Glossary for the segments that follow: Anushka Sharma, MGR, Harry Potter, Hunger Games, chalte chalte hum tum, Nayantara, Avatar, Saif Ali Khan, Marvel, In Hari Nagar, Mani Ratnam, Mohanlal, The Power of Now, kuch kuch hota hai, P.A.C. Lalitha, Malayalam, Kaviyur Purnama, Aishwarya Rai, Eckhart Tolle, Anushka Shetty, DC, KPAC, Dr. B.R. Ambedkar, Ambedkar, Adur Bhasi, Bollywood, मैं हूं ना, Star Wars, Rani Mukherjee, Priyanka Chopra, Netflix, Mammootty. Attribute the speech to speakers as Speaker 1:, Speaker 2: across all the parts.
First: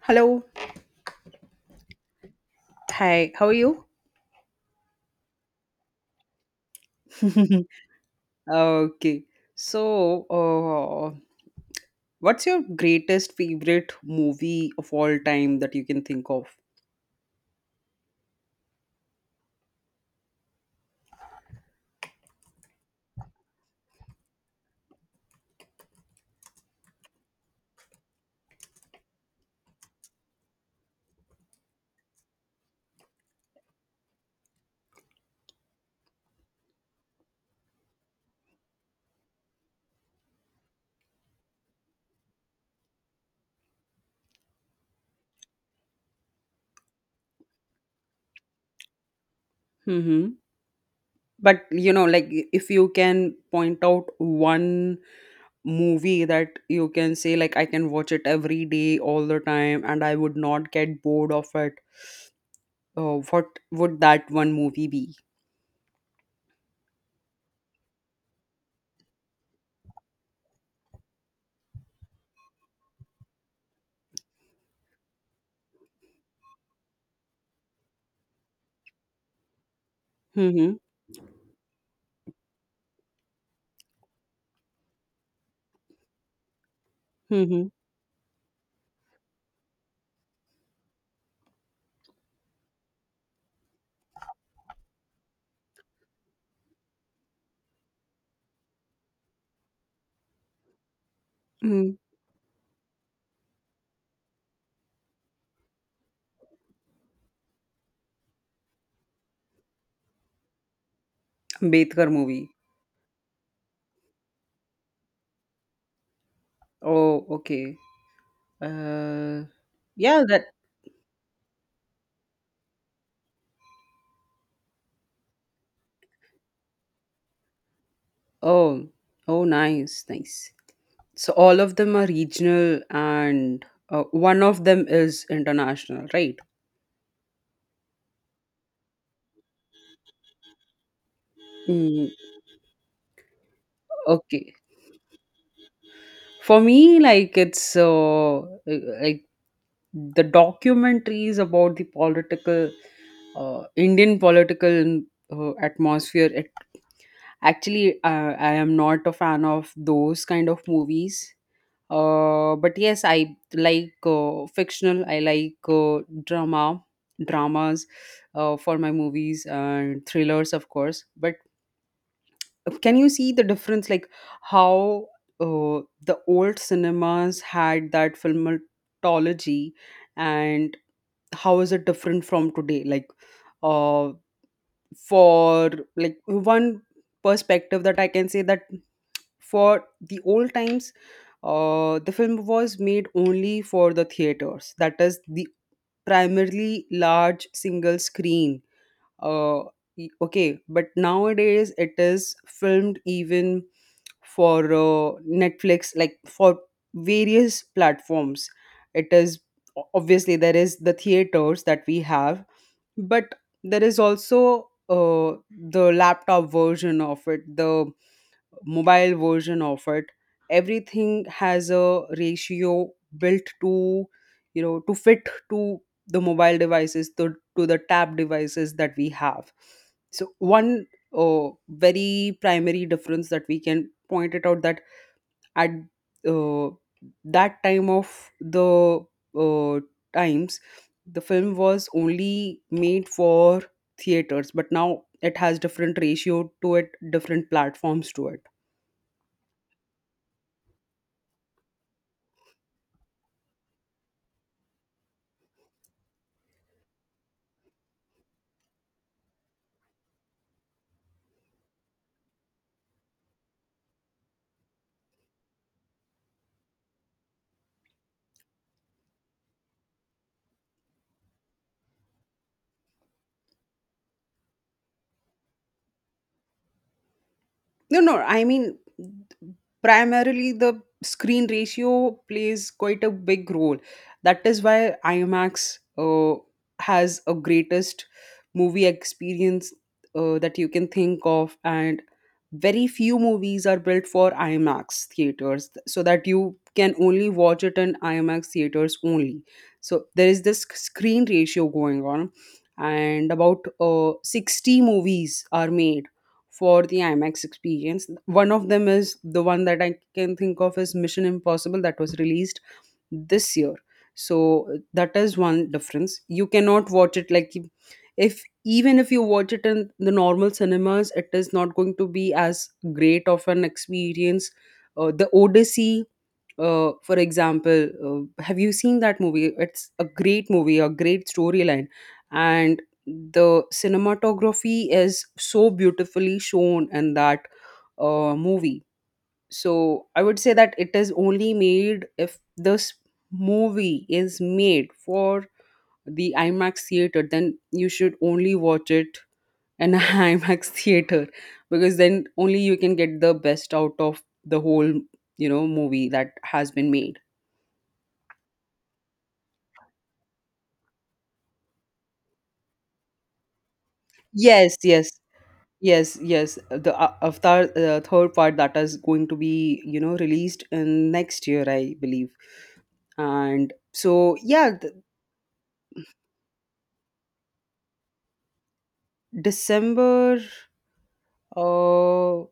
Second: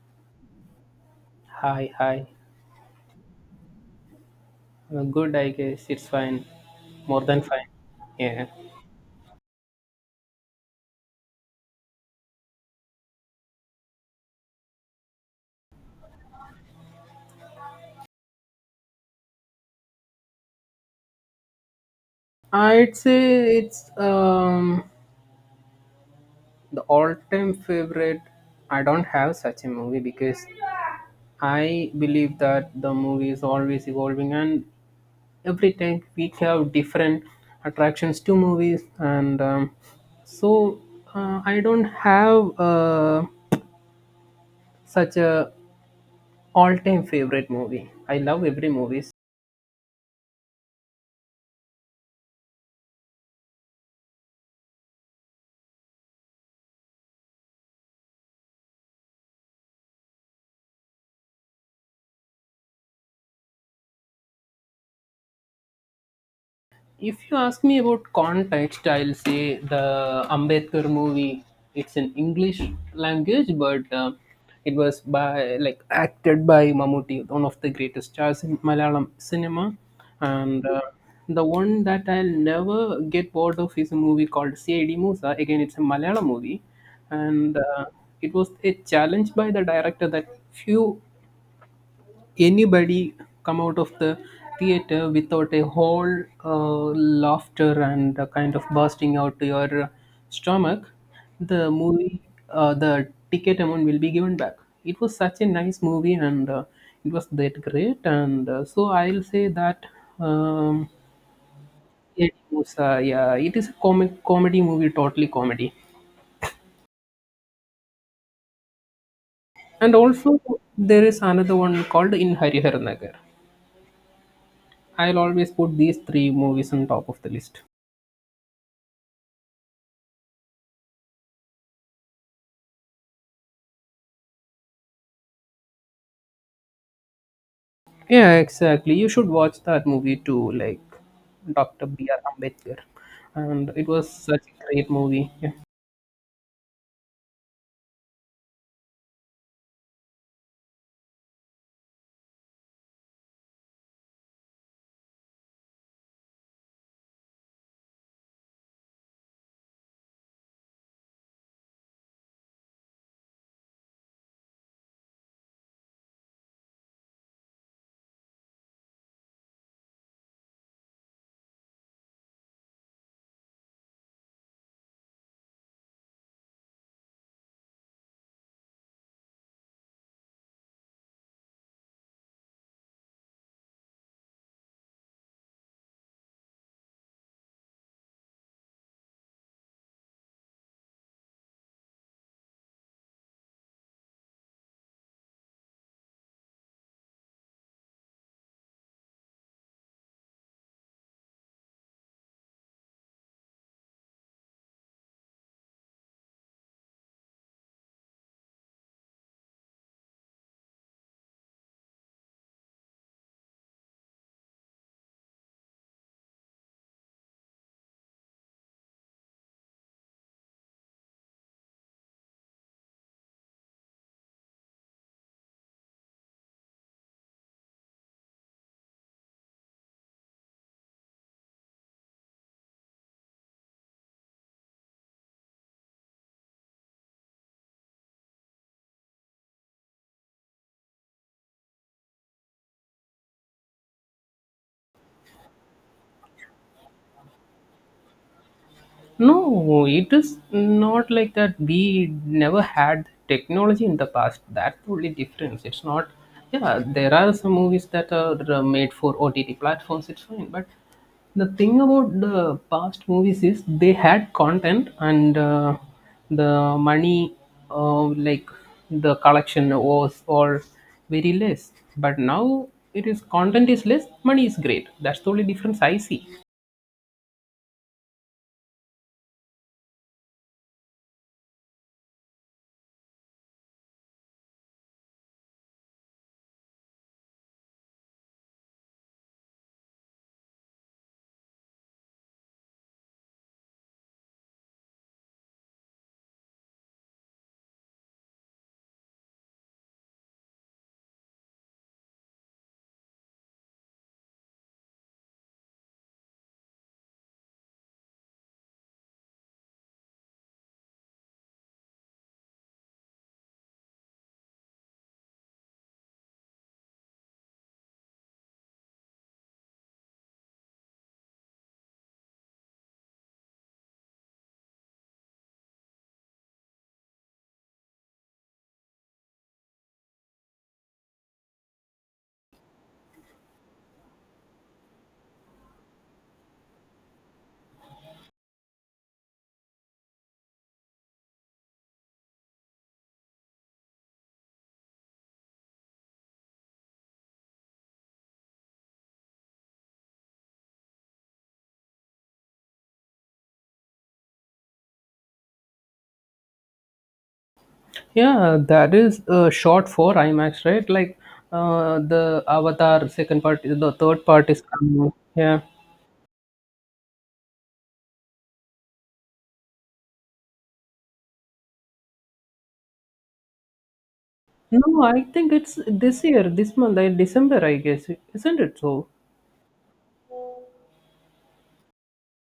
Speaker 1: Hello.
Speaker 2: Hi, hi.
Speaker 1: Hi. How are you?
Speaker 2: Good, I guess. It's fine. More than fine. Yeah.
Speaker 1: Okay. So, what's your greatest favorite movie of all time that you can think of?
Speaker 2: I'd say it's the all-time favorite. I don't have such a movie because I believe that the movie is always evolving and every time we have different attractions to movies, and so, I don't have such a all-time favorite movie. I love every movie.
Speaker 1: Hmm. But you know, like if you can point out one movie that you can say, like I can watch it every day, all the time, and I would not get bored of it. What would that one movie be?
Speaker 2: If you ask me about context, I'll say the Ambedkar movie. It's in English language, but it was by like acted by Mammootty, one of the greatest stars in Malayalam cinema, and
Speaker 1: Mm-hmm.
Speaker 2: the one that I'll never get bored of is a movie called C.I.D. Musa. Again, it's a Malayalam movie, and
Speaker 1: Mm-hmm.
Speaker 2: it was a challenge by the director that few anybody come out of the theater without a whole laughter and a kind of bursting out to your stomach, the
Speaker 1: Mm-hmm.
Speaker 2: movie, the ticket amount will be given back. It was such a nice movie, and it was that great. And so I'll say that um,
Speaker 1: Ambedkar
Speaker 2: it
Speaker 1: movie.
Speaker 2: was, yeah, it is a comic comedy movie, totally comedy.
Speaker 1: Oh, okay. Uh,
Speaker 2: And
Speaker 1: yeah,
Speaker 2: also
Speaker 1: that.
Speaker 2: there is another one called In Hari Nagar. I'll always put these three movies on top of the list.
Speaker 1: Oh, oh, nice, nice. So all of them are regional, and one of them is international, right?
Speaker 2: Yeah, exactly. You should watch that movie too, like Dr.
Speaker 1: Mm,
Speaker 2: B.R. Ambedkar. And it was such
Speaker 1: okay.
Speaker 2: a great movie. Yeah.
Speaker 1: For me, like it's like the documentaries about the political Indian political atmosphere. Actually, I am not a fan of those kind of movies. But yes, I like fictional. I like drama, dramas for my movies and thrillers, of course. But can you see the difference, like how the old cinemas had that filmatology, and how is it different from today? Like, uh, for like one perspective that I can say, that for the old times, the film was made only for the theaters. That is the primarily large single screen. Uh, okay, but nowadays it is filmed even for Netflix, like for various platforms. It is obviously there is the theaters that we have, but there is also the laptop version of it, the mobile version of it. Everything has a ratio built to, you know, to fit to the mobile devices, to the tab devices that we have. So one very primary difference that we can point it out, that at uh, that time of the uh, times, the film was only made for theaters, but now it has different ratio to it, different platforms to it.
Speaker 2: No, it is not like that. We never had technology in the past. That's only difference. It's not. Yeah, there are some movies that are made for OTT platforms. It's fine, but the thing about the past movies is they had content, and the money, like the collection was or very less. But now it is content is less, money is great. That's the only difference I see.
Speaker 1: No, no, I mean, primarily the screen ratio plays quite a big role. That is why IMAX has a greatest movie experience that you can think of, and very few movies are built for IMAX theaters, so that you can only watch it in IMAX theaters only. So there is this screen ratio going on, and about 60 movies are made for the IMAX experience. One of them, is the one that I can think of, is Mission Impossible, that was released this year. So that is one difference. You cannot watch it like, if even if you watch it in the normal cinemas, it is not going to be as great of an experience. The Odyssey, for example, have you seen that movie? It's a great movie, a great storyline, and the cinematography is so beautifully shown in that movie. So I would say that it is only made, if this movie is made for the IMAX theater, then you should only watch it in an IMAX theater, because then only you can get the best out of the whole, you know, movie that has been made.
Speaker 2: Yeah, that is short for IMAX, right? Like, the Avatar second part, the third part is
Speaker 1: Yes,
Speaker 2: coming
Speaker 1: yes.
Speaker 2: out. Yeah.
Speaker 1: Yes, yes, the Avatar third part, that is going to be, you know, released in next year, I believe. And so yeah,
Speaker 2: No, I think it's this year, this month, like December, I guess, isn't it? So,
Speaker 1: December. Uh,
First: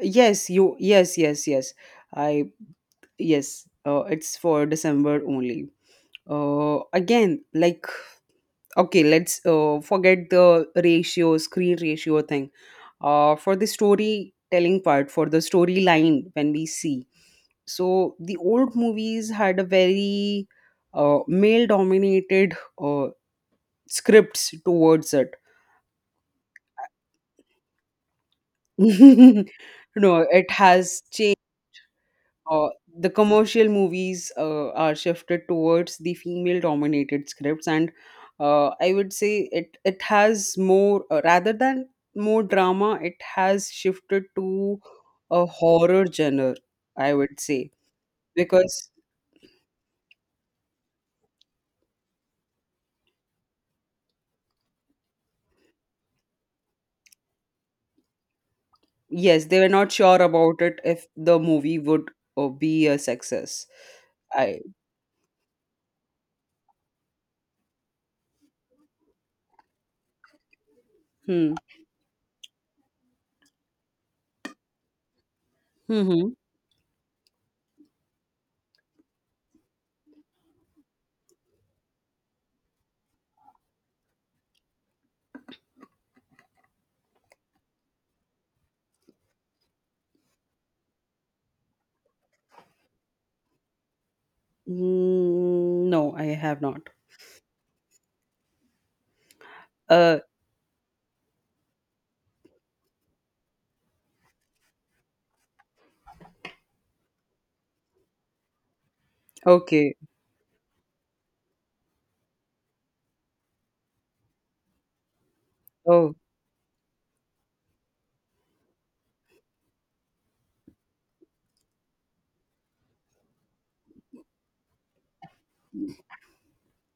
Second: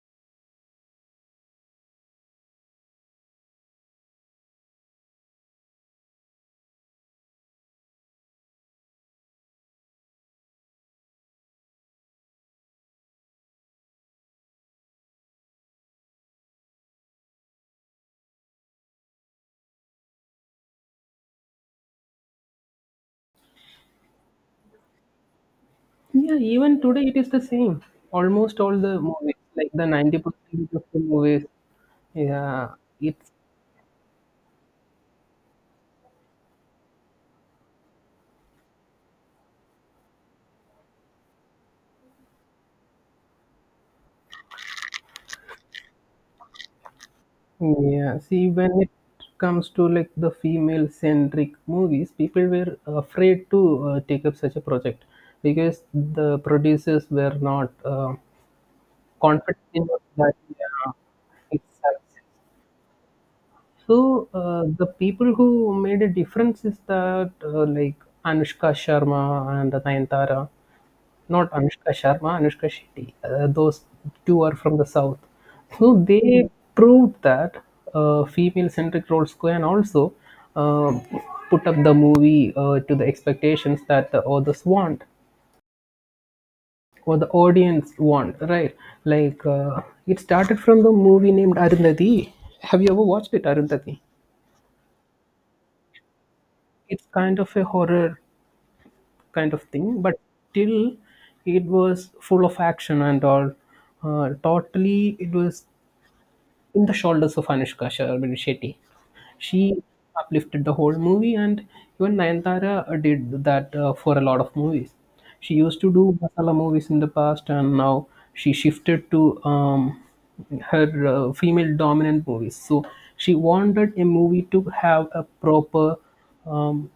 Speaker 1: yes, you. Yes, yes, yes. I yes. It's for December only. Again, like, okay, let's forget the ratio, screen ratio thing. For the storytelling part, for the storyline when we see. So the old movies had a very male-dominated uh, scripts towards it.
Speaker 2: yeah, even today it is the same. Almost all the movies, like the
Speaker 1: No, it
Speaker 2: 90% of the
Speaker 1: has.
Speaker 2: movies.
Speaker 1: Uh,
Speaker 2: Yeah,
Speaker 1: the
Speaker 2: it's.
Speaker 1: commercial movies are shifted towards the female dominated scripts. And I would say it has more rather than more drama, it has shifted to a horror genre, I would say.
Speaker 2: Yeah, see, when
Speaker 1: Because
Speaker 2: it comes to like the female centric movies, people were afraid to take up such a project because the producers were not
Speaker 1: yes,
Speaker 2: confident
Speaker 1: they were not
Speaker 2: enough
Speaker 1: sure
Speaker 2: that
Speaker 1: about it
Speaker 2: yeah,
Speaker 1: if the
Speaker 2: it's
Speaker 1: movie would
Speaker 2: success.
Speaker 1: be a success.
Speaker 2: So,
Speaker 1: I
Speaker 2: the people who made a difference is that like Anushka Sharma and Nayantara, not
Speaker 1: Hmm.
Speaker 2: Anushka Sharma, Anushka Shetty. Those two are from the south. So
Speaker 1: Hmm. Hmm.
Speaker 2: they proved that female-centric roles can also uh, put up the movie to the expectations that the authors want or the audience want, right? Like, it started from the movie named Arundhati. Have you ever watched it, Arundhati?
Speaker 1: Mm, no, I have not.
Speaker 2: It's kind of a horror kind of thing,
Speaker 1: Uh,
Speaker 2: but still it was full of action and all. Totally, it was in the shoulders of Anushka Shetty. She
Speaker 1: okay.
Speaker 2: uplifted the whole movie, and even Nayantara did that for a lot of movies. She used to
Speaker 1: Oh,
Speaker 2: do masala movies in the past, and now she shifted to her female dominant movies. So she wanted a movie to have a proper um,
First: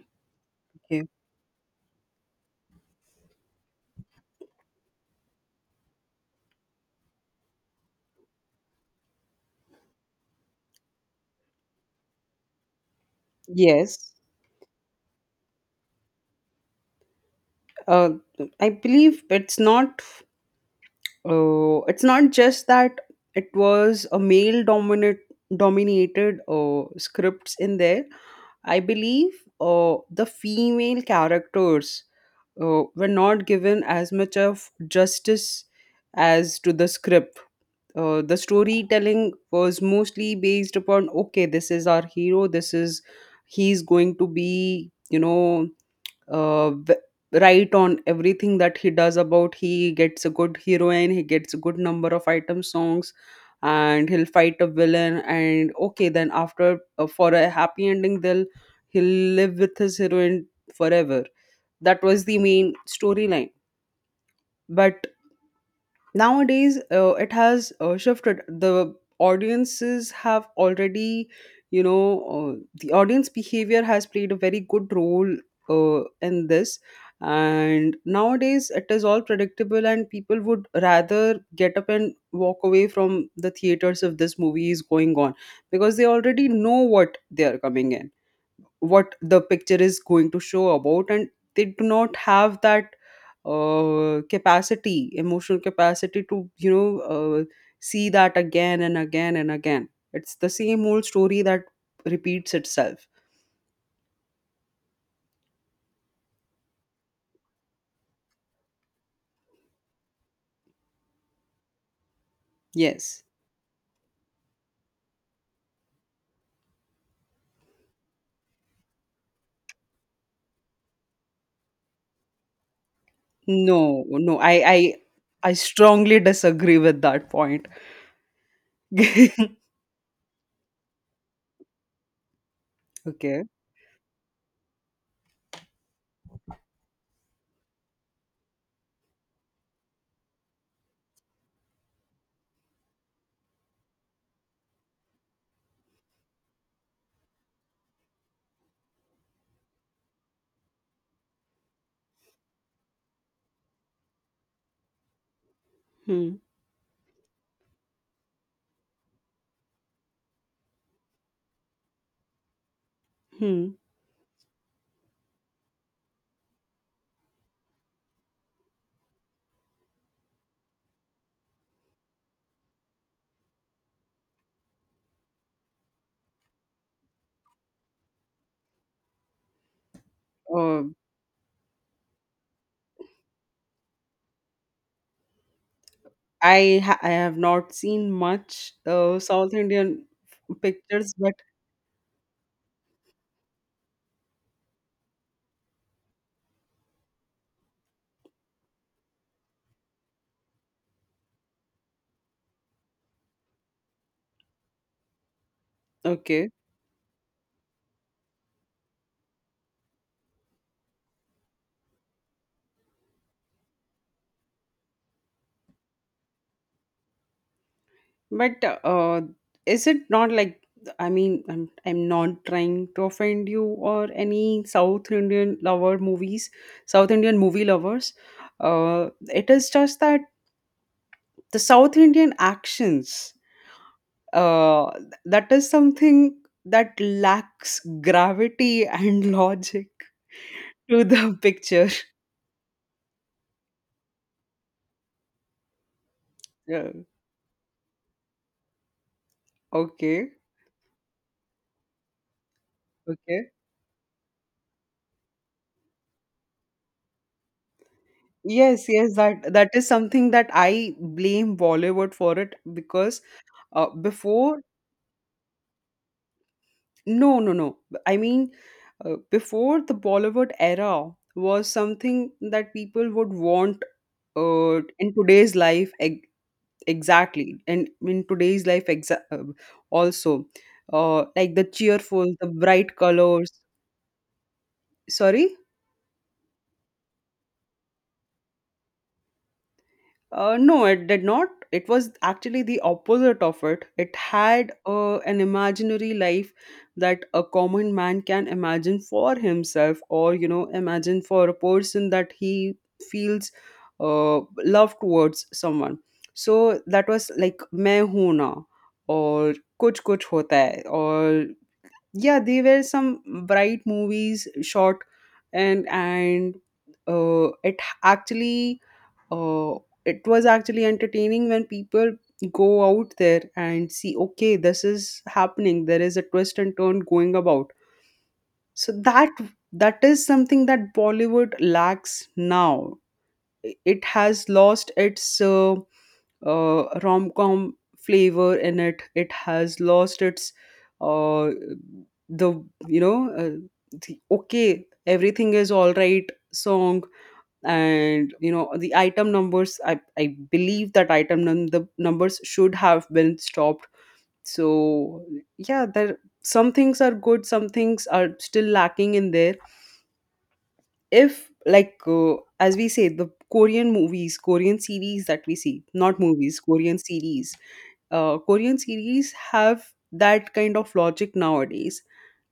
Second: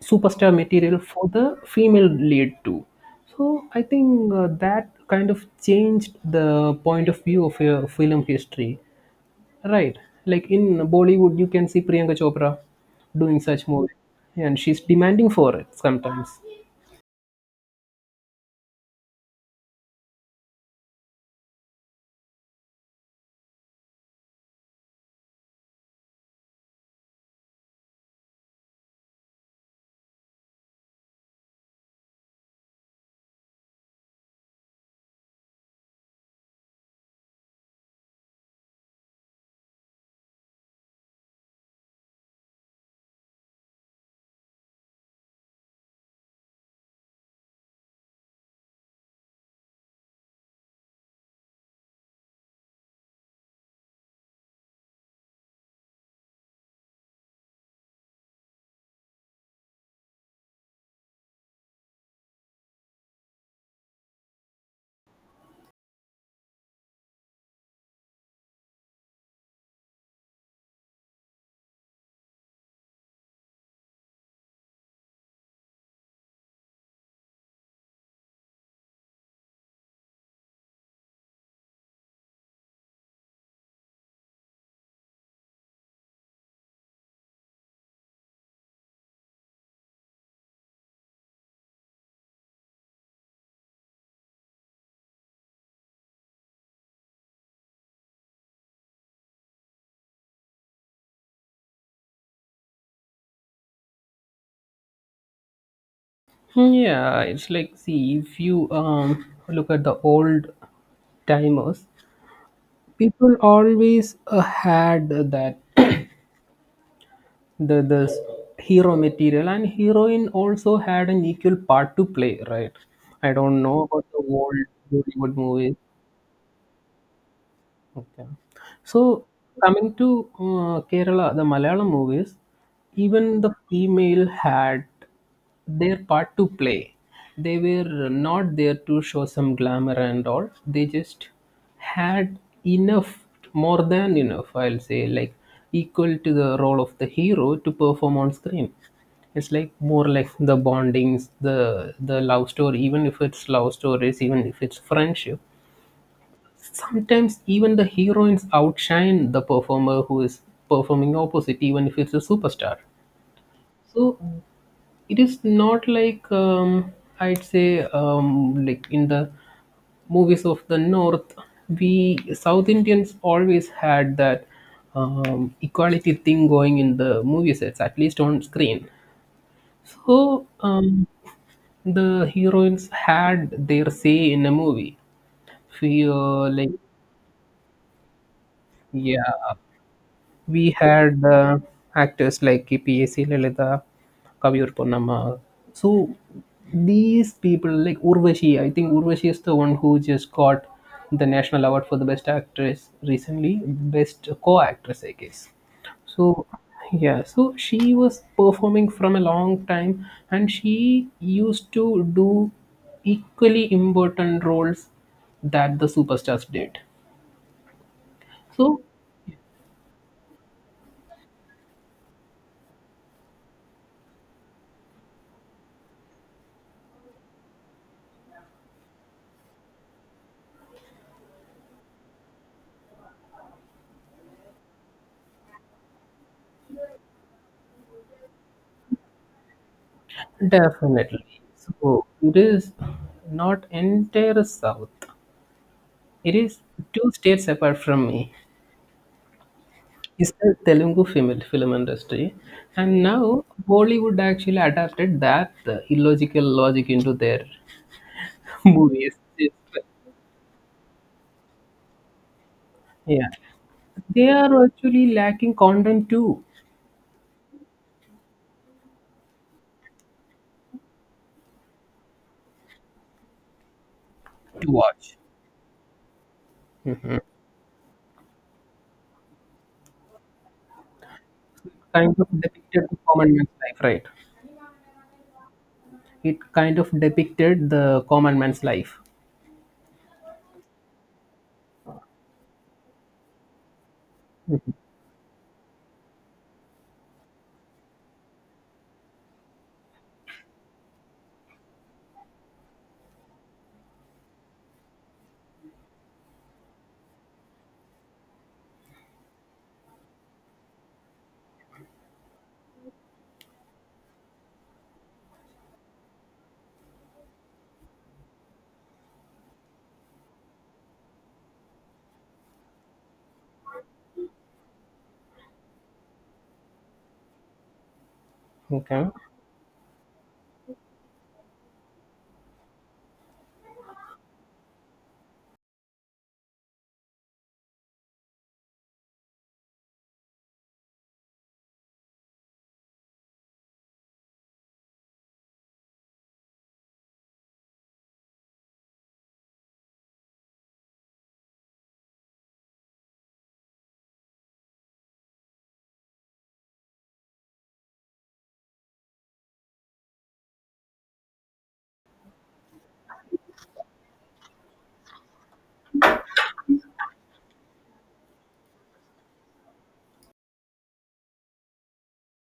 Speaker 2: superstar material
Speaker 1: okay.
Speaker 2: for the female lead too. So I think that kind of changed the point of view of your film history. Right. Like in Bollywood, you can see Priyanka Chopra doing such movies,
Speaker 1: Yes.
Speaker 2: and she's demanding for it sometimes.
Speaker 1: uh, I believe it's not, it's not just that it was a male dominant dominated scripts in there. I believe the female characters were not given as much of justice as to the script. The storytelling was mostly based upon, okay, this is our hero. This, is he's going to be, you know, uh, v- right on everything that he does about. He gets a good heroine, he gets a good number of item songs, and he'll fight a villain. And okay, then after, for a happy ending, they'll he'll live with his heroine forever. That was the main storyline. But nowadays it has shifted. The audiences have already, you know, uh, the audience behavior has played a very good role in this. And nowadays it is all predictable, and people would rather get up and walk away from the theaters if this movie is going on, because they already know what they are coming in, what the picture is going to show about. And they do not have that capacity, emotional capacity, to, you know, see that again and again and again. It's the same old story that repeats itself.
Speaker 2: Hmm. Yeah, it's like see if you look at the old timers,
Speaker 1: Yes.
Speaker 2: people always had that the hero material and heroine also had an equal part to play, right? I don't
Speaker 1: No,
Speaker 2: know about the
Speaker 1: no, i
Speaker 2: old
Speaker 1: i
Speaker 2: Bollywood
Speaker 1: i
Speaker 2: movies.
Speaker 1: strongly disagree with that point.
Speaker 2: Okay. So, coming to Kerala, the Malayalam movies, even
Speaker 1: Okay.
Speaker 2: the female had their part to play. They were not there to show some glamour and all. They just had enough, more than enough, I'll say, like equal to the role of the hero to perform on screen. It's like more like the bondings, the love story, even if it's love stories, even if it's friendship.
Speaker 1: Hmm.
Speaker 2: Sometimes even the heroines outshine the performer who is performing opposite, even if it's a superstar.
Speaker 1: Hmm.
Speaker 2: So it is not like, I'd say, like in the movies of the north, we South Indians always had that equality thing going in the movie sets, at least on screen. So
Speaker 1: Uh,
Speaker 2: the heroines had their say in a movie feel like.
Speaker 1: I have not seen much
Speaker 2: Yeah,
Speaker 1: South Indian
Speaker 2: we
Speaker 1: pictures,
Speaker 2: had
Speaker 1: but
Speaker 2: actors like P.A.C. Lalitha, Kaviyur Purnama. So these people like Urvashi, I think Urvashi is the one who just got the national award for the best actress recently, best co-actress, I guess. So
Speaker 1: okay.
Speaker 2: yeah, so she was performing from a long time, and she used to do equally important roles that the superstars did.
Speaker 1: But
Speaker 2: So
Speaker 1: is it not like, I mean, I'm not trying to offend you or any South Indian lover movies, South Indian movie lovers. It is just that the South Indian actions, uh, that is something that lacks gravity and logic to the
Speaker 2: definitely.
Speaker 1: picture.
Speaker 2: So it is not entire South. It is
Speaker 1: Yeah.
Speaker 2: two states apart from me.
Speaker 1: Okay.
Speaker 2: It's the Telugu film industry. And now
Speaker 1: Okay.
Speaker 2: Bollywood actually adapted that illogical logic into their
Speaker 1: Yes, yes,
Speaker 2: movies.
Speaker 1: that that is something that I blame Bollywood for, it because
Speaker 2: Yeah. They
Speaker 1: before
Speaker 2: are actually lacking content too
Speaker 1: No, no, no. I mean, before the Bollywood era was something that people would want
Speaker 2: to
Speaker 1: in
Speaker 2: watch.
Speaker 1: today's life. Exactly, and in today's life, also, like the
Speaker 2: Kind of
Speaker 1: cheerful, the
Speaker 2: depicted
Speaker 1: bright
Speaker 2: the common man's
Speaker 1: colors.
Speaker 2: life, right?
Speaker 1: Sorry.
Speaker 2: It kind of depicted the common man's life.
Speaker 1: No, it did not. It was actually the opposite of it. It had an imaginary life that a common man can imagine for himself, or, you know, imagine for a person that he feels love towards someone. So that was like "मैं हूं ना" or Kuch Kuch Hota Hai. Or yeah, they were some bright movies shot. And it actually, uh, it was actually entertaining when people go out there and see, okay, this is happening, there is a twist and turn going about. So
Speaker 2: Okay.
Speaker 1: that, that is something that Bollywood lacks now. I- it has lost its rom-com flavor in it. It has lost its uh, the you know, uh, the, okay, everything is all right song, and you know, the item numbers. I believe that the numbers should have been stopped. So yeah, there, some things are good, some things are still lacking in there. If like, as we say, the Korean movies, Korean series that we see, not movies, Korean series. Korean series have that kind of logic nowadays.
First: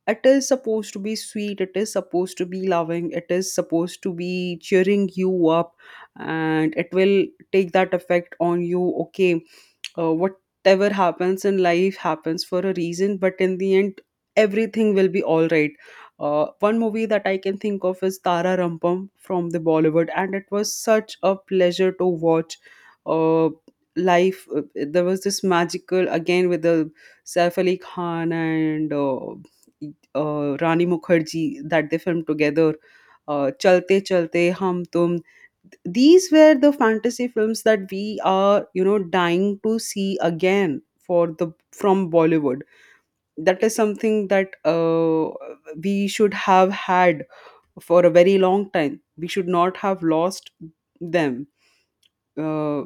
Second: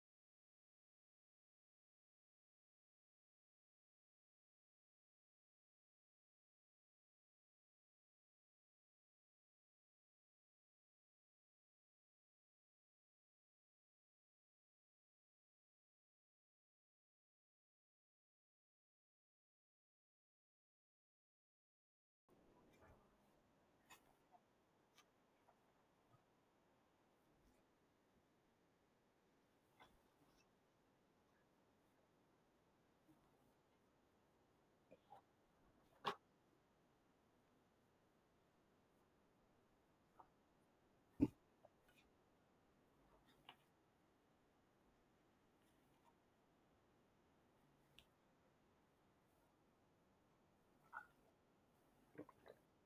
Speaker 1: It is supposed to be sweet, it is supposed to be loving, it is supposed to be cheering you up, and it will take that effect on you. Okay, whatever happens in life happens for a reason, but in the end, everything will be all right. One movie that I can think of is Tara Rampam from the Bollywood, and it was such a pleasure to watch. uh, Life, there was this magical again with the Saif Ali Khan and Rani Mukherjee that they filmed together. Chalte Chalte Hum Tum, these were the fantasy films that we are, you know, dying to see again for the, from Bollywood. That is something that we should have had for a very long time. We should not have lost them. uh,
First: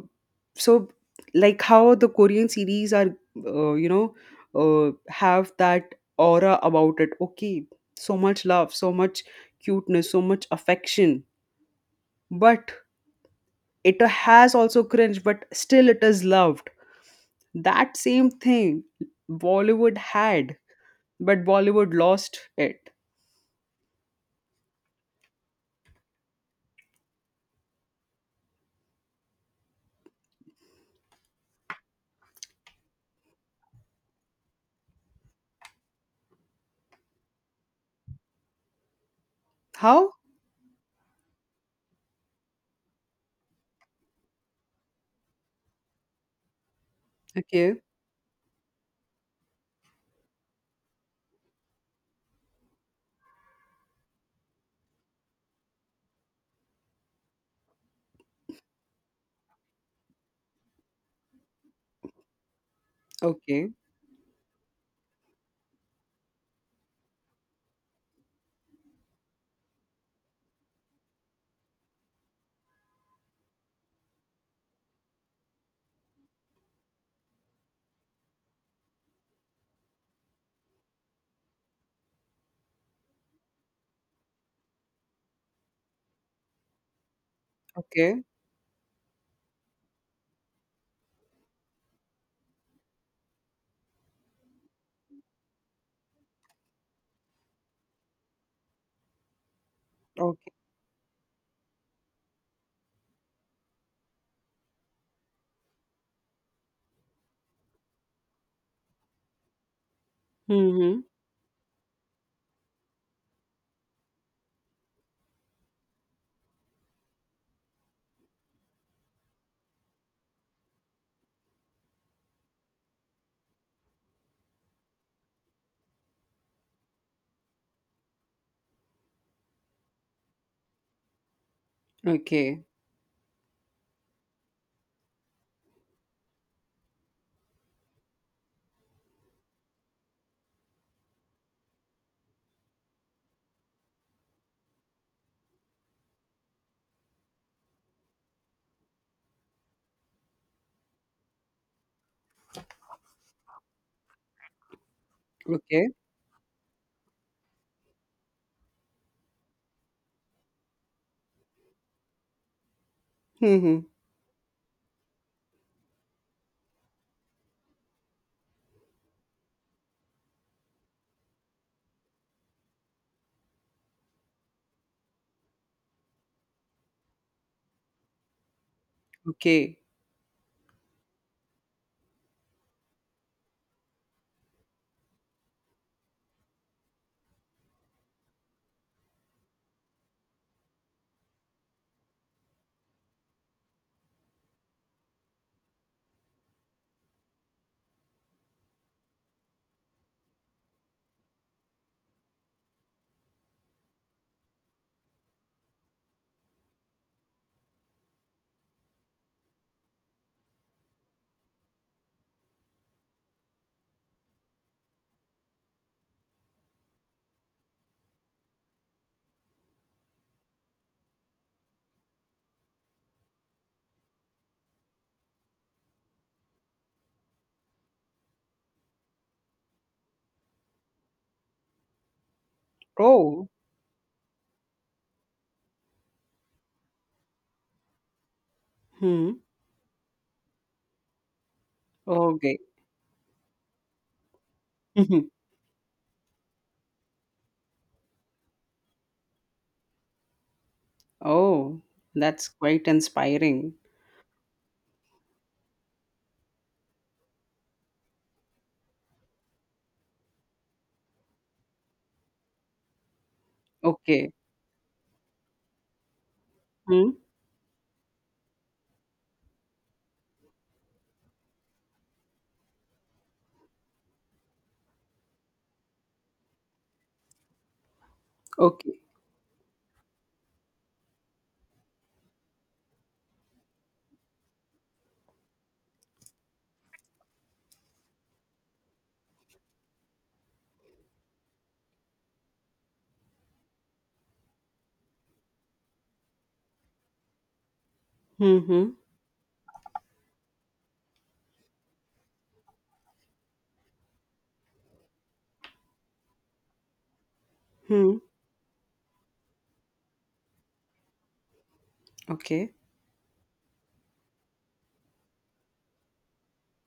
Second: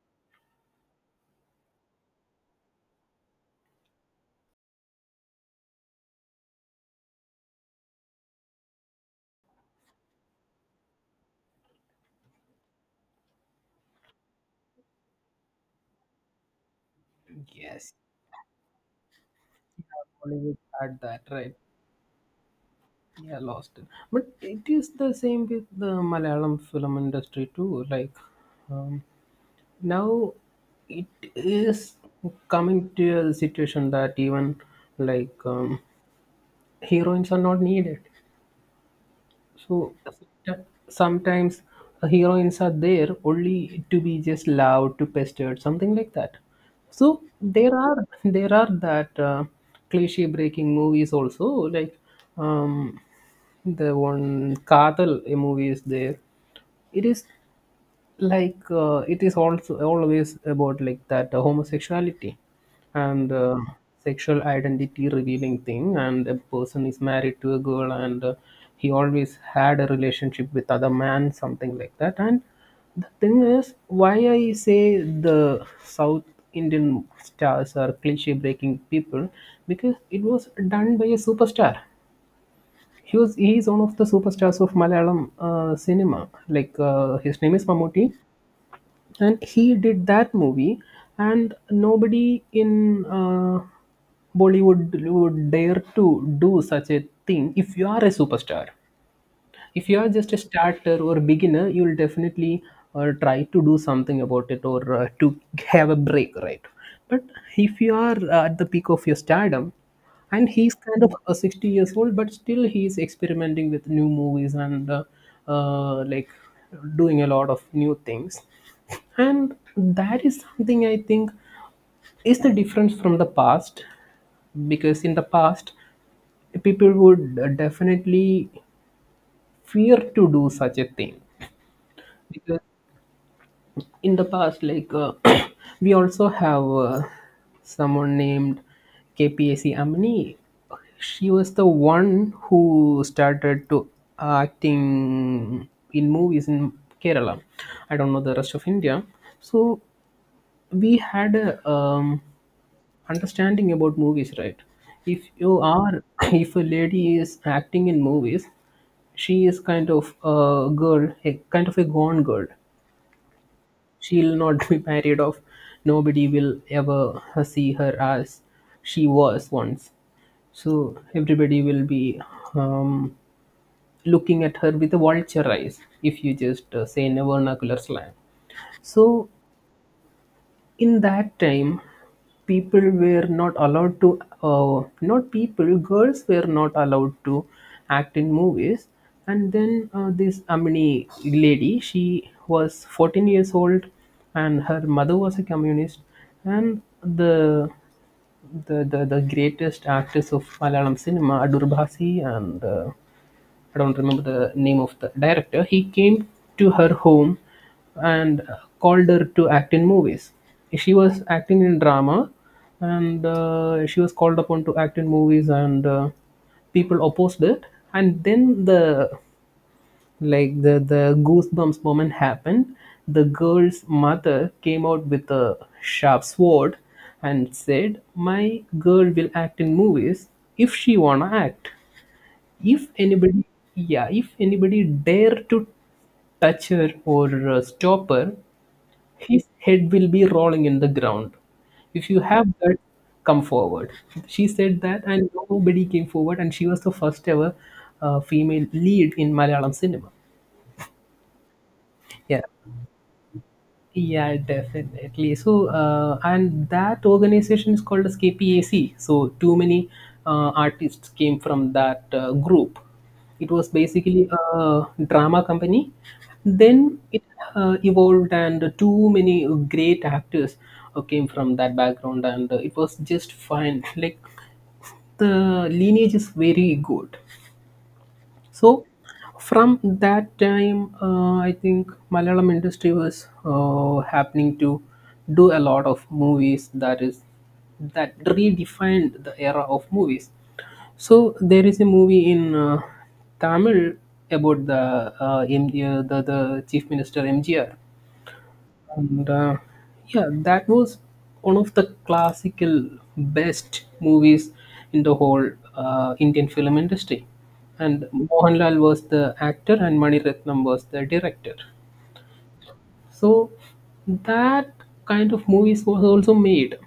Speaker 1: so, like how the Korean series are uh, you know have that aura about it. Okay, so much love, so much cuteness, so much affection, but it has also cringe, but still it is loved.
Speaker 2: Yes.
Speaker 1: That same thing Bollywood had,
Speaker 2: Bollywood had that,
Speaker 1: but
Speaker 2: right?
Speaker 1: Bollywood lost it.
Speaker 2: Yeah, lost it. But it is the same with the Malayalam film industry too. Like, um, now, it is coming to a situation that even like, heroines are not needed. So
Speaker 1: How?
Speaker 2: sometimes, heroines are there only to be just loud, to pestered, something like that. So there
Speaker 1: Okay.
Speaker 2: are there are that cliche breaking movies also, like, um, the one Kadal a movie is there. It is like, it is also always about like that homosexuality and
Speaker 1: Okay.
Speaker 2: sexual identity revealing thing, and a person is married to a girl, and he always had a relationship with other man, something like that. And the thing is why I say the South Indian stars are cliche breaking people, because it was done by a superstar. He is one of the superstars of Malayalam cinema. Like, his name is Mammootty,
Speaker 1: Okay.
Speaker 2: and he did that movie. And nobody in Bollywood would dare to do such a thing. If you are a superstar, if you are just a
Speaker 1: Okay.
Speaker 2: starter or a beginner, you will definitely try to do something about it, or to have a break, right? But if you are at the peak of your stardom, and he's
Speaker 1: Hmm.
Speaker 2: kind of 60 years old, but still he's experimenting with new movies and, like, doing a lot of new things. And that is something I think is the difference from the past. Because in the past, people would definitely fear to do such a thing.
Speaker 1: Okay.
Speaker 2: Because in the past, like, we also have someone named KPAC Amini. She was the one who started to acting in movies in Kerala. I don't know the rest of India. So we had a um, understanding about movies, right? If you
Speaker 1: Okay.
Speaker 2: are, if a lady is acting in movies, she is kind of a girl, a kind of a gone girl.
Speaker 1: Hmm.
Speaker 2: She'll not be married off. Nobody will ever see her as she was once. So everybody will be um, looking at her with a vulture eyes, if you just say, in a vernacular slang. So
Speaker 1: Okay.
Speaker 2: in that time, people were not allowed to, not people, girls were not allowed to act in movies. And then, this Amini lady, she was 14 years old, and her mother was a communist. And the greatest actors of Malayalam cinema, Adur Bhasi, and I don't remember the name of the director, he came to her home, and called her to act in movies. She was acting in drama, and she was called upon to act in movies. And people opposed it. And then, the goosebumps moment happened. The girl's mother came out with a sharp sword and said, my girl will act in movies if she wanna act. If anybody,
Speaker 1: Oh.
Speaker 2: yeah, if anybody dare to touch her or stop her,
Speaker 1: Hmm.
Speaker 2: his head will be rolling in the ground. If you have
Speaker 1: Okay.
Speaker 2: that, come forward. She said that,
Speaker 1: Hmm.
Speaker 2: and nobody came forward. And she was the first ever female lead in Malayalam cinema.
Speaker 1: Oh,
Speaker 2: Yeah.
Speaker 1: that's quite inspiring.
Speaker 2: Yeah, definitely. So, and that organization is called as KPAC. So, too many artists came from that group. It was basically
Speaker 1: Okay.
Speaker 2: a drama company. Then
Speaker 1: Hmm.
Speaker 2: it evolved, and too many great actors came from that background, and it was just fine. Like, the lineage is very good. So
Speaker 1: Okay.
Speaker 2: from that time, I think Malayalam industry was happening to do a lot of movies that redefined the era of movies. So there is a movie in Tamil about the M- the Chief Minister MGR.
Speaker 1: Hmm.
Speaker 2: And yeah, that was one of the classical best movies in the whole Indian film industry. And
Speaker 1: Hmm.
Speaker 2: Mohanlal was the actor, and Mani Ratnam was the director.
Speaker 1: Okay.
Speaker 2: So that kind of movies was also made,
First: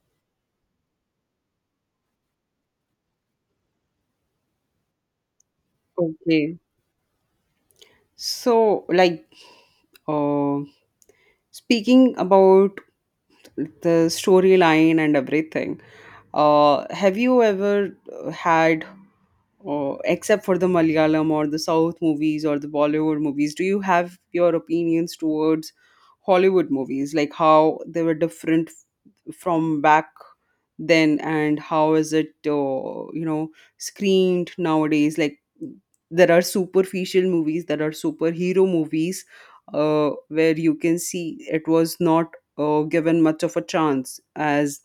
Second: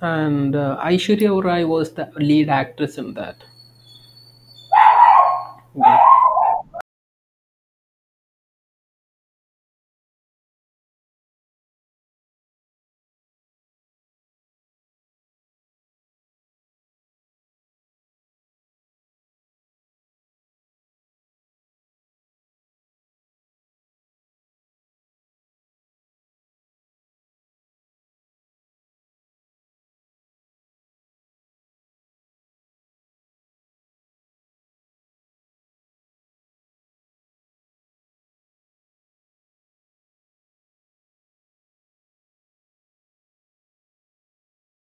Speaker 2: and Aishwarya Rai was the lead actress in that.
Speaker 1: Okay, so like, uh, speaking about the storyline and everything. Have you ever had, or except for the Malayalam or the South movies or the Bollywood movies, do you have your opinions towards Hollywood movies? Like how they were different from back then and how is it, you know, screened nowadays? Like there are superficial movies, there are superhero movies where you can see it was not given much of a chance as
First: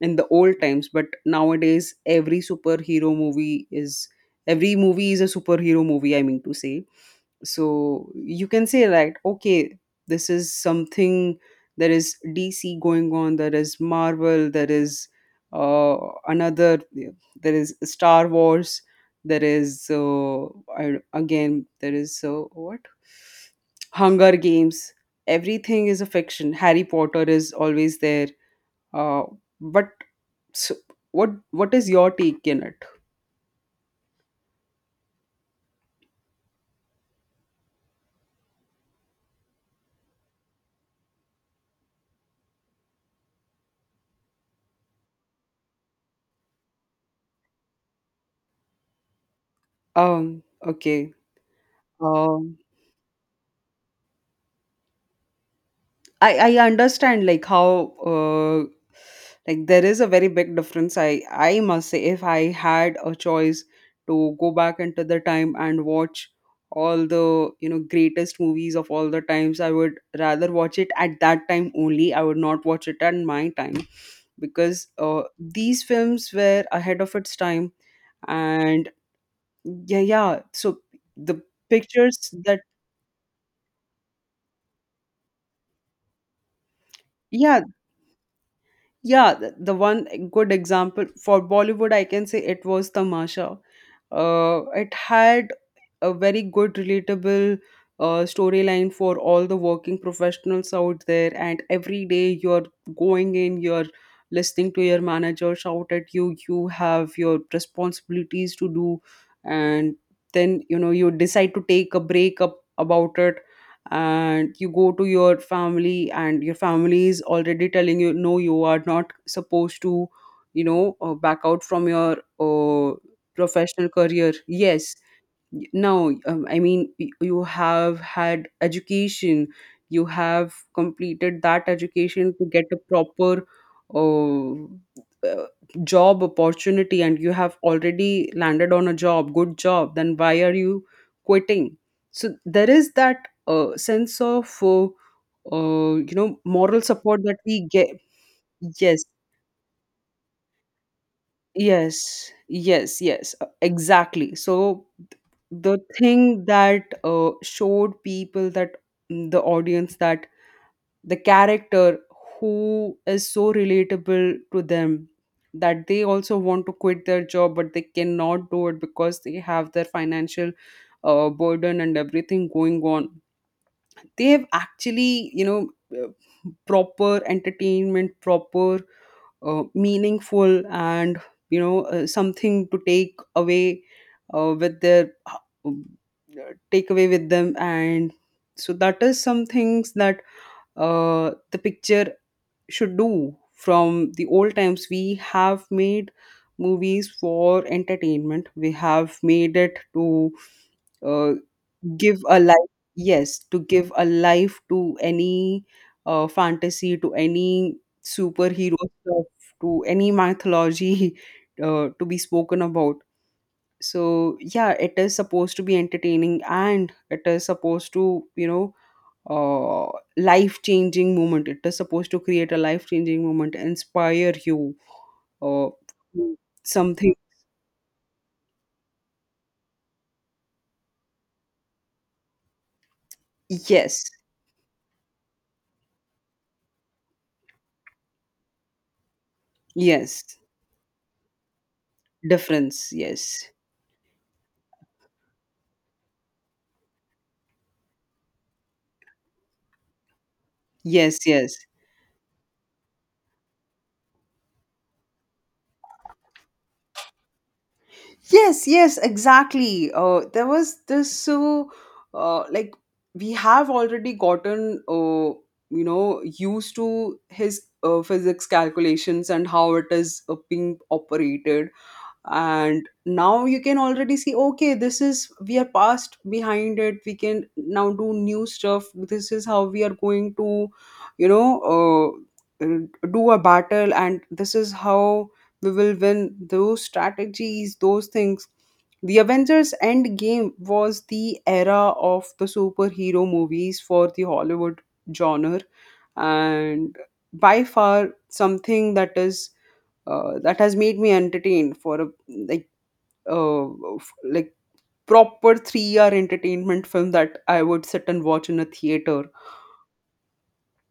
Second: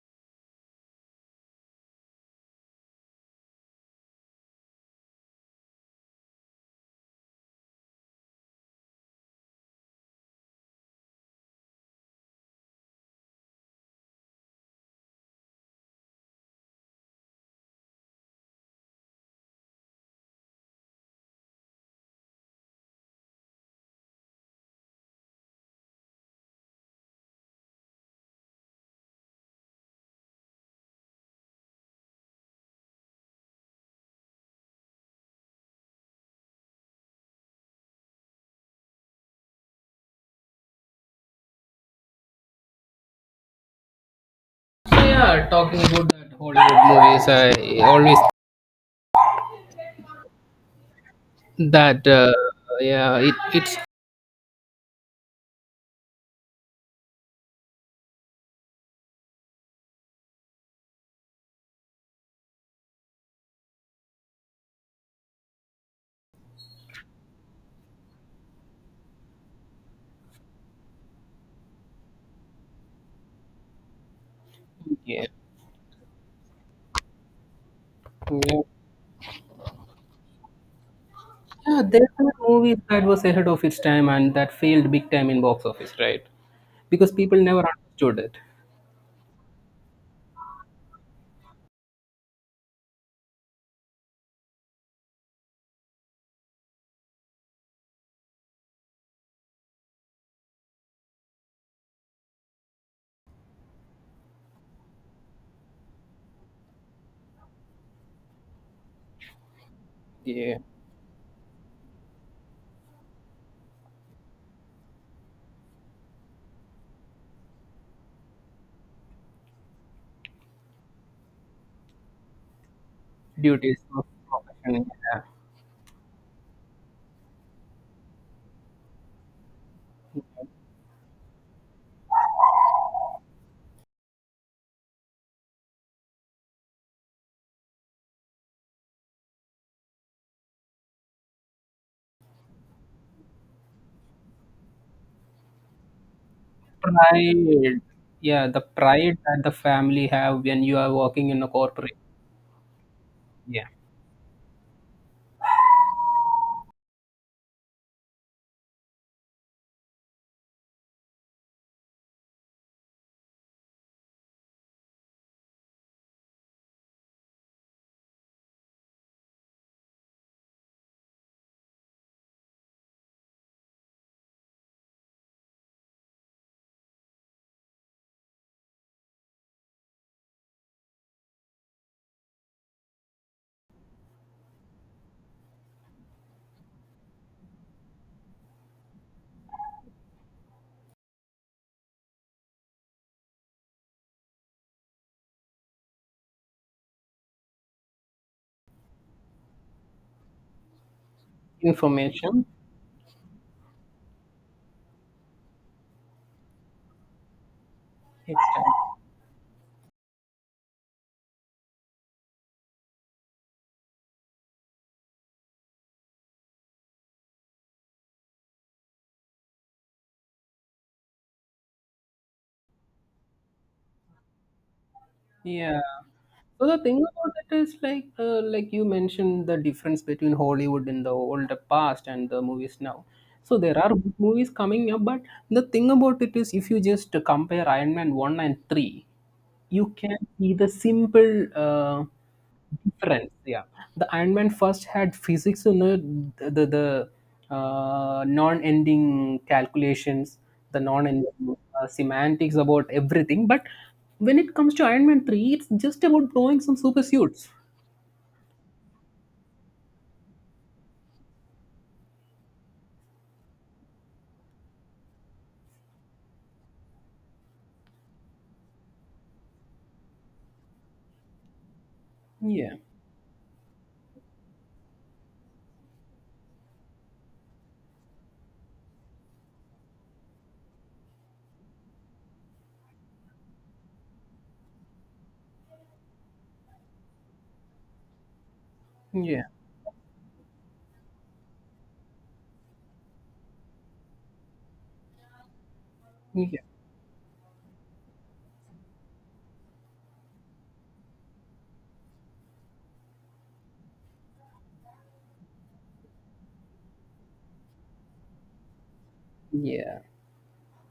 Speaker 1: in the old times, but nowadays every superhero movie is every movie is a superhero movie, I mean to say. So you can say like, okay, this is something. There is DC going on, there is Marvel, there is uh, another, there is Star Wars, there is I, again there is what Hunger Games. Everything is a fiction. Harry Potter is always there. uh, but so, what is your take in it?
Speaker 2: So yeah, talking about that Hollywood movies, I always
Speaker 1: um okay.
Speaker 2: that
Speaker 1: Um.
Speaker 2: yeah, it's
Speaker 1: I I understand like how like there is a very big difference. I must say if I had a choice to go back into the time and watch all the, you know, greatest movies of all the times, I would rather watch it at that time only. I would not watch it at my time because
Speaker 2: yeah.
Speaker 1: these films were ahead of its time.
Speaker 2: Yeah.
Speaker 1: And yeah, yeah, so the
Speaker 2: Yeah, there
Speaker 1: pictures
Speaker 2: were
Speaker 1: that,
Speaker 2: movies that was ahead of its time and that failed big time in box office, right? Because people
Speaker 1: yeah.
Speaker 2: never understood it.
Speaker 1: Yeah, the one good example for Bollywood, I can say, it was Tamasha. It had a very good, relatable storyline for all the working professionals out there. And every day you're going in, you're listening to your manager shout at you, you have your responsibilities to do, and
Speaker 2: Yeah,
Speaker 1: then, you know, you decide to take a break up about it and you go to your family, and your family is already telling you, no, you are not supposed to, you know, back out from your
Speaker 2: duties
Speaker 1: professional
Speaker 2: of
Speaker 1: career,
Speaker 2: profession.
Speaker 1: yes.
Speaker 2: Yeah.
Speaker 1: Now I mean, you have had education, you have completed that education to get a proper uh, uh, job opportunity, and you have already landed on a job, good job, then why are you quitting? So there is that sense of you know, moral support that we
Speaker 2: Pride.
Speaker 1: get,
Speaker 2: Yeah, the
Speaker 1: yes.
Speaker 2: pride that the family have when you are working in a corporate.
Speaker 1: Yes, yes, yes,
Speaker 2: Yeah,
Speaker 1: exactly. So the thing that showed people that, mm, the audience that the character who is so relatable to them, that they also want to quit their job but they cannot do it because they have their financial burden and everything going on. They have actually, you know, proper entertainment, proper meaningful and, you know, something to take away uh, with their uh, with them. And so that is some things that the picture should do. From the old times we have made movies for entertainment, we have made it to uh, give a
Speaker 2: information.
Speaker 1: life, yes, to give a life to any fantasy, to any
Speaker 2: It's.
Speaker 1: superhero stuff, to any mythology to be spoken about. So yeah, it is supposed to be entertaining and it is supposed to, you know, uh life changing moment, it is supposed to create a life changing moment, inspire you uh,
Speaker 2: Yeah.
Speaker 1: to
Speaker 2: So the thing
Speaker 1: something.
Speaker 2: about it is like, like you mentioned the difference between Hollywood in the older past and the movies now. So there are
Speaker 1: Yes,
Speaker 2: good movies coming up. But the thing about it is if you just compare Iron Man one and three, you can
Speaker 1: yes.
Speaker 2: see the simple
Speaker 1: Difference, yes.
Speaker 2: difference, yeah. The Iron Man first had physics, the non-ending calculations, the
Speaker 1: Yes, yes.
Speaker 2: non-ending semantics about everything. But when it comes to Iron Man 3, it's just about blowing some super suits.
Speaker 1: Yes, yes, exactly. There was this, so like we have already gotten you know, used to his physics calculations and how it is being operated,
Speaker 2: Yeah,
Speaker 1: and now you can already see, okay, this is we are past behind it, we can now do new stuff, this is how we are going to, you know, uh, do a battle, and this is how we will win, those strategies, those things. The
Speaker 2: yeah,
Speaker 1: Avengers End Game was the era of the superhero movies for the Hollywood genre,
Speaker 2: yeah.
Speaker 1: and by far something that is that has made me entertained for a, like, uh, like proper 3 hour entertainment film that I would sit and watch in a theater.
Speaker 2: Yeah.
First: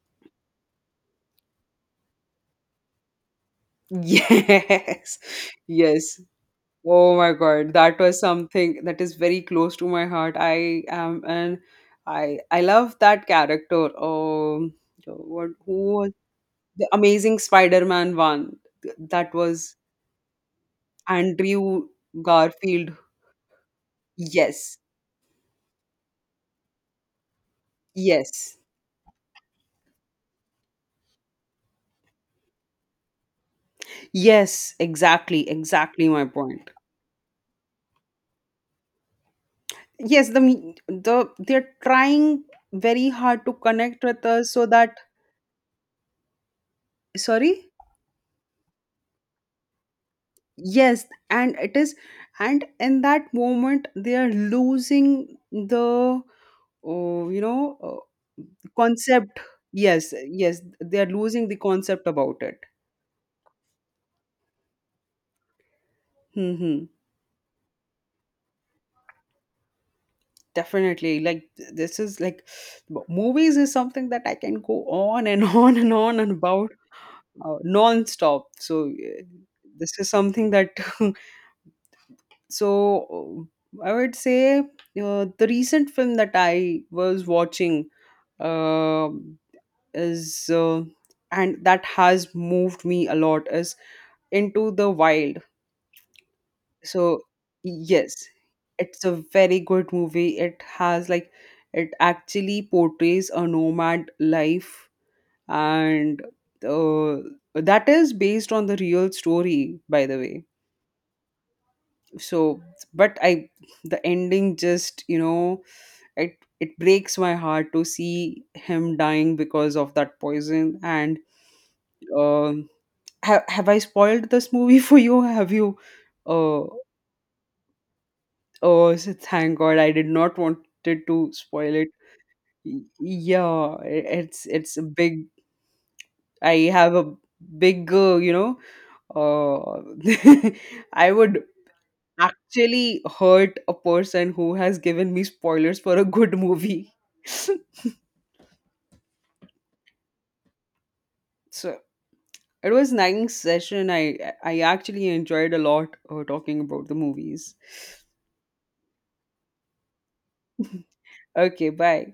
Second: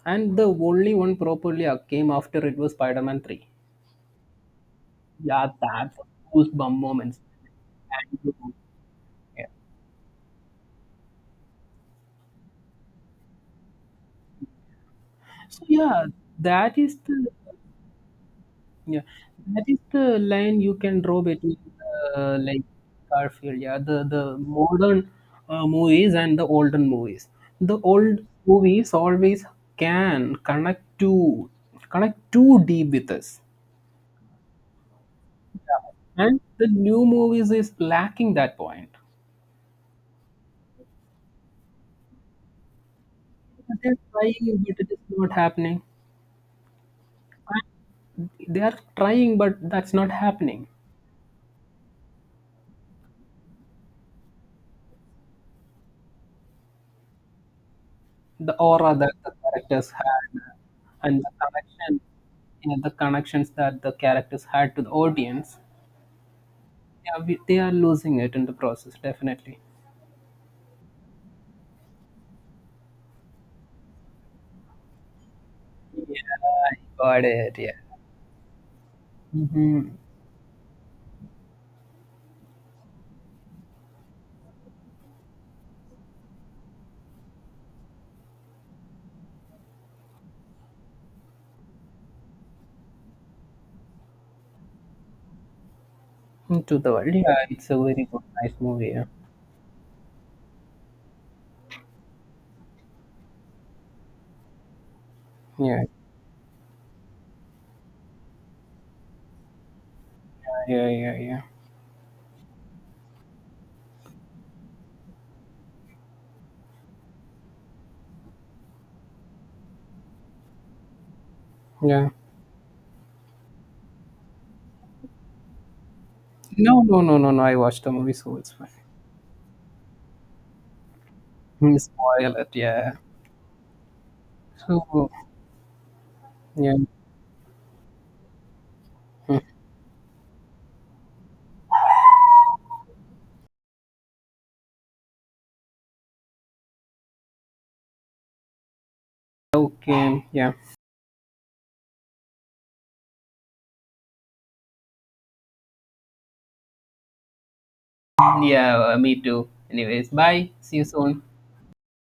Speaker 2: And the only one properly came after it was Spider-Man 3.
Speaker 1: Yes,
Speaker 2: Yeah, that was
Speaker 1: yes.
Speaker 2: goosebump
Speaker 1: Oh
Speaker 2: moments.
Speaker 1: my God, that was
Speaker 2: And,
Speaker 1: something that is very
Speaker 2: yeah.
Speaker 1: close to my heart. I am, and I love that character. What
Speaker 2: So
Speaker 1: who
Speaker 2: yeah,
Speaker 1: was
Speaker 2: that
Speaker 1: the
Speaker 2: is the
Speaker 1: Amazing Spider-Man one?
Speaker 2: yeah,
Speaker 1: That
Speaker 2: that
Speaker 1: was
Speaker 2: is the line you can draw between,
Speaker 1: Andrew
Speaker 2: like,
Speaker 1: Garfield.
Speaker 2: Garfield, yeah, the
Speaker 1: Yes,
Speaker 2: modern movies and the olden movies. The old
Speaker 1: yes.
Speaker 2: movies always can connect to connect too deep with us,
Speaker 1: Yes, exactly, exactly my
Speaker 2: yeah. And the
Speaker 1: point.
Speaker 2: new movies is lacking that point.
Speaker 1: Yes, the they're trying very hard to
Speaker 2: They're
Speaker 1: connect with
Speaker 2: trying,
Speaker 1: us so
Speaker 2: but it
Speaker 1: that,
Speaker 2: is not happening.
Speaker 1: sorry?
Speaker 2: They are trying, but that's not happening.
Speaker 1: Yes, and it is, and in that moment they are losing the, oh, you know,
Speaker 2: The aura that the
Speaker 1: concept.
Speaker 2: characters
Speaker 1: Yes,
Speaker 2: had,
Speaker 1: yes, they are
Speaker 2: and
Speaker 1: losing the concept about it.
Speaker 2: the connections that the characters had to the audience.
Speaker 1: Mm-hmm.
Speaker 2: Yeah, they are losing it in the process, definitely.
Speaker 1: Definitely. Like this is like, movies is something that I can go on and on and
Speaker 2: Yeah,
Speaker 1: about,
Speaker 2: I got it. Yeah.
Speaker 1: non-stop. So
Speaker 2: Mm-hmm.
Speaker 1: this is something that so I would say the recent film that I was watching, um is, and that has moved me a lot, is Into the Wild.
Speaker 2: Into the world,
Speaker 1: So
Speaker 2: yeah, it's a very good
Speaker 1: yes,
Speaker 2: nice movie.
Speaker 1: it's
Speaker 2: Yeah,
Speaker 1: a very good movie, it has like, it actually portrays a nomad life,
Speaker 2: yeah,
Speaker 1: and uh, that is based on the real story, by the way.
Speaker 2: yeah. Yeah, yeah,
Speaker 1: So but I, the ending just, you know, it breaks my heart to see him dying because of that poison, and
Speaker 2: yeah.
Speaker 1: um have I spoiled this movie for you, have you uh
Speaker 2: No, no, no, no, no, I watched the movie, so it's fine.
Speaker 1: oh, so thank God, I did not wanted to spoil
Speaker 2: Hmm,
Speaker 1: it.
Speaker 2: spoil it, yeah.
Speaker 1: Yeah, it's a
Speaker 2: So,
Speaker 1: big, I
Speaker 2: yeah.
Speaker 1: have a big you know, uh I would actually hurt a person who has given me spoilers for a good movie.
Speaker 2: Okay. Yeah,
Speaker 1: So it was nice session. I actually enjoyed a lot talking about the movies.
Speaker 2: yeah, me too. Anyways, bye, see you soon.
Speaker 1: Okay, bye.